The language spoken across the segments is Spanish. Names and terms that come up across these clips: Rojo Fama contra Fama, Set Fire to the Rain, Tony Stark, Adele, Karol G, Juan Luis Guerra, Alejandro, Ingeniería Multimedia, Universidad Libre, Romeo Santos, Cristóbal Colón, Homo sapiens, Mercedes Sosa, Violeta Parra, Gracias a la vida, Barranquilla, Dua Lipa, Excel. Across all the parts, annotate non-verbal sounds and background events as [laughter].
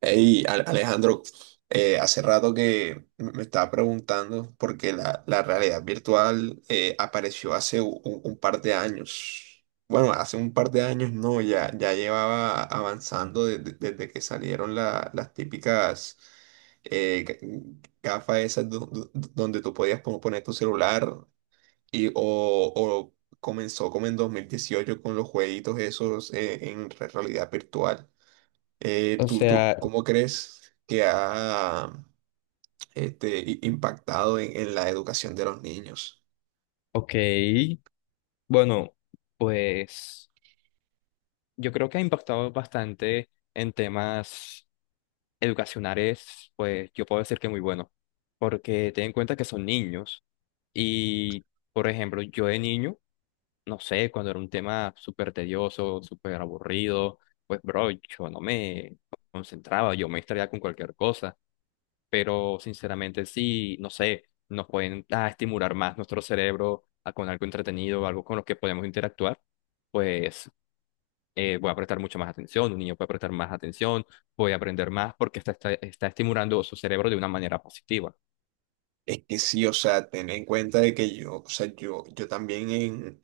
Hey, Alejandro, hace rato que me estaba preguntando porque la realidad virtual, apareció hace un par de años. Bueno, hace un par de años no, ya llevaba avanzando desde que salieron las típicas, gafas esas donde tú podías poner tu celular y, o comenzó como en 2018 con los jueguitos esos, en realidad virtual. O ¿Tú sea, cómo crees que ha impactado en la educación de los niños? ok, bueno, pues yo creo que ha impactado bastante en temas educacionales, pues yo puedo decir que muy bueno, porque ten en cuenta que son niños y, por ejemplo, yo de niño, no sé, cuando era un tema súper tedioso, súper aburrido, pues bro, yo no me concentraba, yo me distraía con cualquier cosa. Pero sinceramente sí, no sé, nos pueden estimular más nuestro cerebro con algo entretenido, algo con lo que podemos interactuar, pues voy a prestar mucho más atención, un niño puede prestar más atención, voy a aprender más porque está estimulando su cerebro de una manera positiva. Es que sí, o sea, ten en cuenta de que yo, o sea, yo también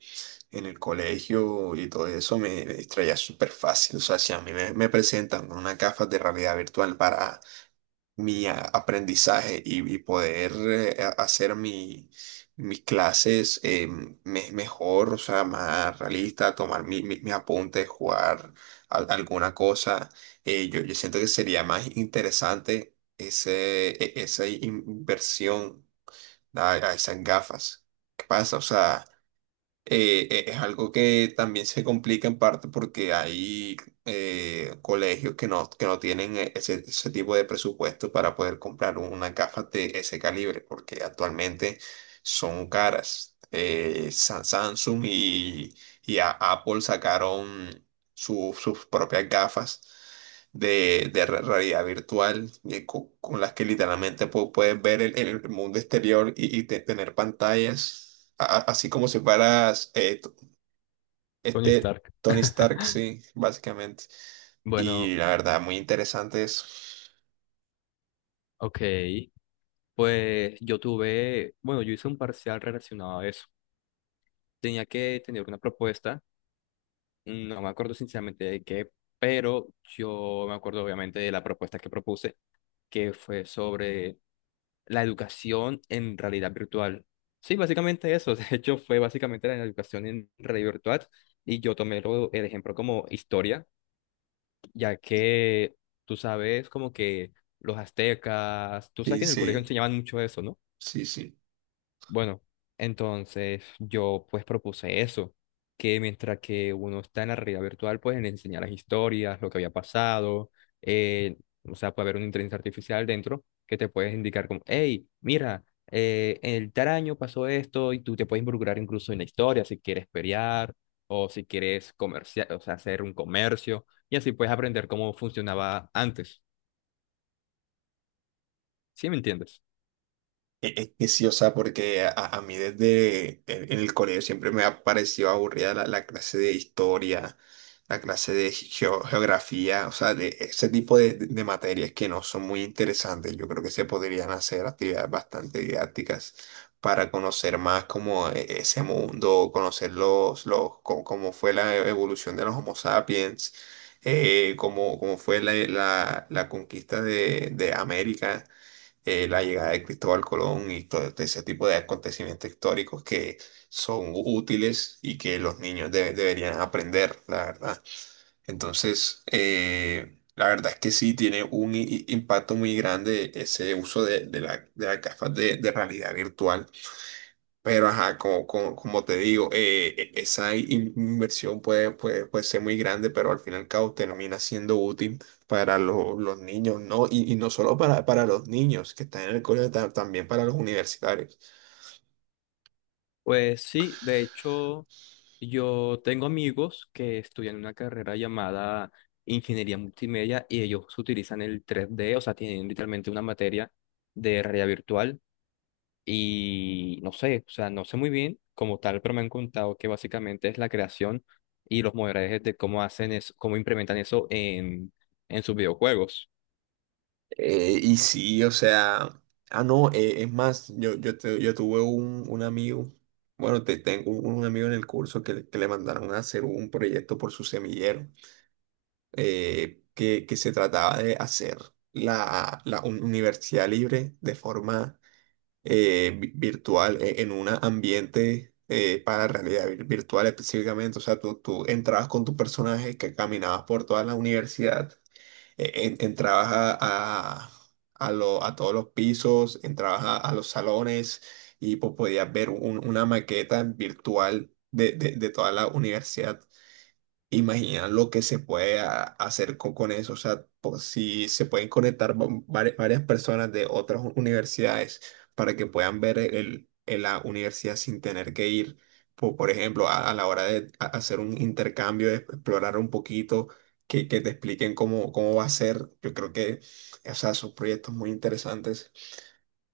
en el colegio y todo eso me distraía súper fácil. O sea, si a mí me presentan con unas gafas de realidad virtual para mi aprendizaje y poder, hacer mis clases, mejor, o sea, más realista, tomar mis apuntes, jugar alguna cosa. Yo siento que sería más interesante esa inversión a esas gafas. ¿Qué pasa? O sea, es algo que también se complica en parte porque hay, colegios que no tienen ese tipo de presupuesto para poder comprar una caja de ese calibre, porque actualmente son caras. Samsung y Apple sacaron sus propias gafas de realidad virtual, con las que literalmente puedes ver el mundo exterior y tener pantallas, así como si fueras Tony Stark. Tony Stark, sí, básicamente. Bueno, Y la verdad, muy interesante eso. ok, pues yo tuve, bueno, yo hice un parcial relacionado a eso. Tenía que tener una propuesta, no me acuerdo sinceramente de qué, pero yo me acuerdo obviamente de la propuesta que propuse que fue sobre la educación en realidad virtual. Sí, básicamente eso. [laughs] De hecho, fue básicamente la educación en realidad virtual. Y yo tomé el ejemplo como historia, ya que tú sabes como que los aztecas, tú sabes Sí, que en el colegio sí, enseñaban mucho eso, ¿no? sí, sí. Bueno, entonces yo pues propuse eso, que mientras que uno está en la realidad virtual, pues le enseñar las historias, lo que había pasado, eh, o sea, puede haber una inteligencia artificial dentro que te puedes indicar como, hey, mira, el tal año pasó esto y tú te puedes involucrar incluso en la historia si quieres pelear o si quieres comerciar, o sea, hacer un comercio y así puedes aprender cómo funcionaba antes. ¿Sí me entiendes? Es que sí, o sea, porque a mí desde en el colegio siempre me ha parecido aburrida la clase de historia, la clase de geografía, o sea, de ese tipo de materias que no son muy interesantes. Yo creo que se podrían hacer actividades bastante didácticas para conocer más como ese mundo, conocer cómo fue la evolución de los Homo sapiens, cómo fue la conquista de América, la llegada de Cristóbal Colón y todo ese tipo de acontecimientos históricos que son útiles y que los niños deberían aprender, la verdad. Entonces, la verdad es que sí tiene un impacto muy grande ese uso de las gafas de realidad virtual, pero, ajá, como te digo, esa inversión, puede ser muy grande, pero al fin y al cabo termina siendo útil para los niños, ¿no? Y no solo para los niños que están en el colegio, también para los universitarios. Pues sí, de hecho, yo tengo amigos que estudian una carrera llamada Ingeniería Multimedia y ellos utilizan el 3D, o sea, tienen literalmente una materia de realidad virtual y no sé, o sea, no sé muy bien como tal, pero me han contado que básicamente es la creación y los modelajes de cómo hacen eso, cómo implementan eso en sus videojuegos. Y sí, o sea, ah, no, es más, yo tuve un amigo, bueno, tengo un amigo en el curso que le mandaron a hacer un proyecto por su semillero. Que se trataba de hacer universidad libre de forma virtual, en un ambiente para realidad virtual específicamente. O sea, tú entrabas con tu personaje que caminabas por toda la universidad, entrabas a todos los pisos, entrabas a los salones y pues, podías ver una maqueta virtual de toda la universidad. Imagina lo que se puede hacer con eso, o sea, por si se pueden conectar varias personas de otras universidades para que puedan ver la universidad sin tener que ir, por ejemplo, a la hora de hacer un intercambio, de explorar un poquito, que te expliquen cómo va a ser. Yo creo que, o sea, son proyectos muy interesantes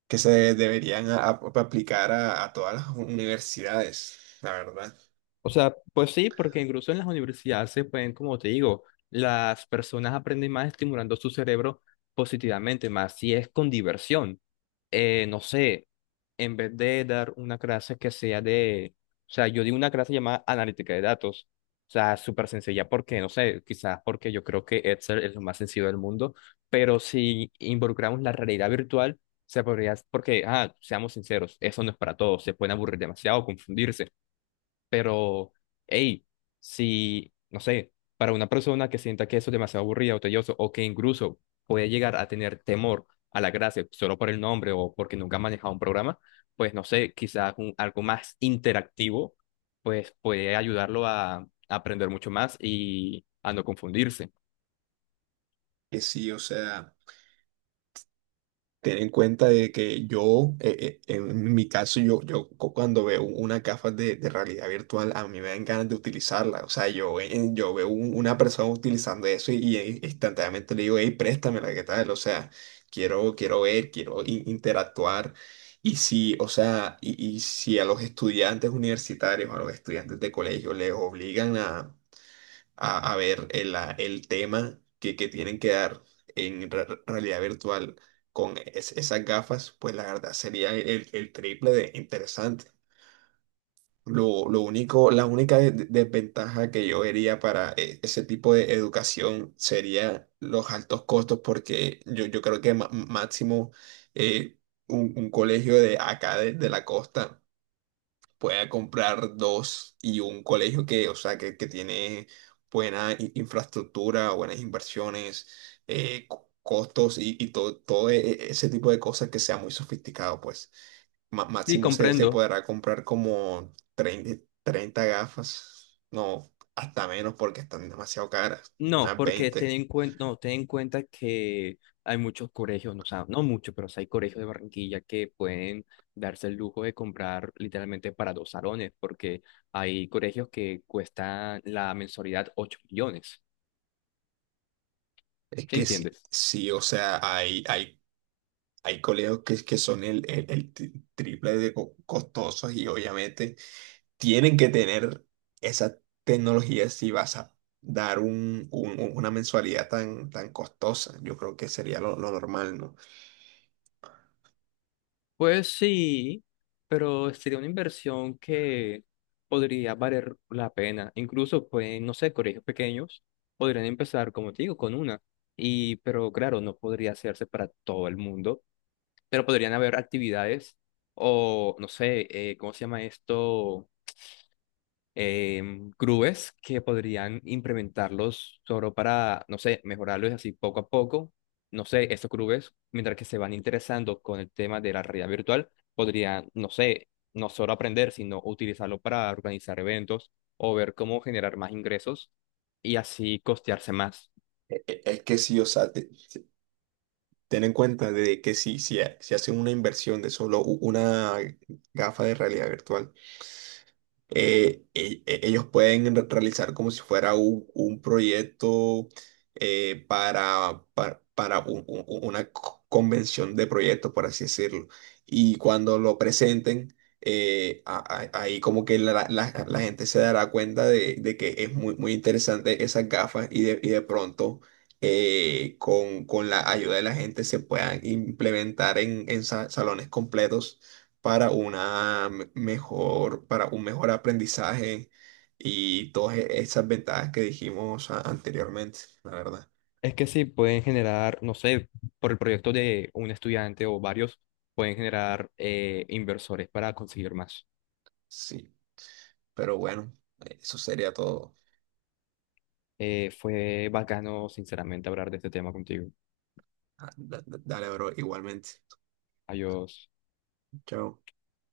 que se deberían aplicar a todas las universidades, la verdad, O sea, pues sí, porque incluso en las universidades se pueden, como te digo, las personas aprenden más estimulando su cerebro positivamente, más si es con diversión. No sé, en vez de dar una clase que sea de, o sea, yo di una clase llamada analítica de datos. O sea, súper sencilla porque, no sé, quizás porque yo creo que Excel es lo más sencillo del mundo, pero si involucramos la realidad virtual, se podría, porque, ah, seamos sinceros, eso no es para todos, se pueden aburrir demasiado, confundirse. Pero, hey, si, no sé, para una persona que sienta que eso es demasiado aburrido o tedioso, o que incluso puede llegar a tener temor a la gracia solo por el nombre o porque nunca ha manejado un programa, pues no sé, quizás algo más interactivo, pues puede ayudarlo a aprender mucho más y a no confundirse. que sí, o sea. Ten en cuenta de que yo, en mi caso, cuando veo una gafas de realidad virtual, a mí me dan ganas de utilizarla. O sea, yo veo una persona utilizando eso instantáneamente le digo, hey, préstamela, ¿qué tal? O sea, quiero ver, quiero interactuar. Y si, o sea, y si a los estudiantes universitarios, a los estudiantes de colegio les obligan a ver el tema que tienen que dar en realidad virtual con esas gafas, pues la verdad sería el triple de interesante. Lo único, la única desventaja que yo vería para ese tipo de educación sería los altos costos, porque yo creo que máximo, eh, un colegio de acá de la costa pueda comprar dos y un colegio que, o sea, que tiene buena infraestructura, buenas inversiones, costos y todo ese tipo de cosas que sea muy sofisticado, pues. Y Máximo se comprendo. podrá comprar como 30 gafas, no, hasta menos porque están demasiado caras, No, unas porque ten 20. en cuenta, no, ten en cuenta que hay muchos colegios, no, o sea, no muchos, pero sí hay colegios de Barranquilla que pueden darse el lujo de comprar literalmente para dos salones, porque hay colegios que cuestan la mensualidad 8 millones, Es ¿sí que sí, entiendes? sí, o sea, hay colegios que son triple de costosos y obviamente tienen que tener esa tecnología si vas a dar una mensualidad tan costosa. Yo creo que sería lo normal, ¿no? Pues sí, pero sería una inversión que podría valer la pena. Incluso, pues, no sé, colegios pequeños podrían empezar, como te digo, con una. Y, pero claro, no podría hacerse para todo el mundo, pero podrían haber actividades o, no sé, ¿cómo se llama esto? Grúes que podrían implementarlos solo para, no sé, mejorarlos así poco a poco. No sé, estos grúes, mientras que se van interesando con el tema de la realidad virtual, podrían, no sé, no solo aprender, sino utilizarlo para organizar eventos o ver cómo generar más ingresos y así costearse más. Es que sí, o sea, ten en cuenta de que si hacen una inversión de solo una gafa de realidad virtual, ellos pueden realizar como si fuera un proyecto, para una convención de proyectos, por así decirlo. Y cuando lo presenten, ahí como que la gente se dará cuenta de que es muy, muy interesante esas gafas y, de pronto, con la ayuda de la gente se puedan implementar en salones completos para un mejor aprendizaje y todas esas ventajas que dijimos anteriormente, la verdad. Es que sí, pueden generar, no sé, por el proyecto de un estudiante o varios, pueden generar inversores para conseguir más. Sí, pero bueno, eso sería todo. Fue bacano, sinceramente, hablar de este tema contigo. Ah, dale, bro, igualmente. Adiós. Chao.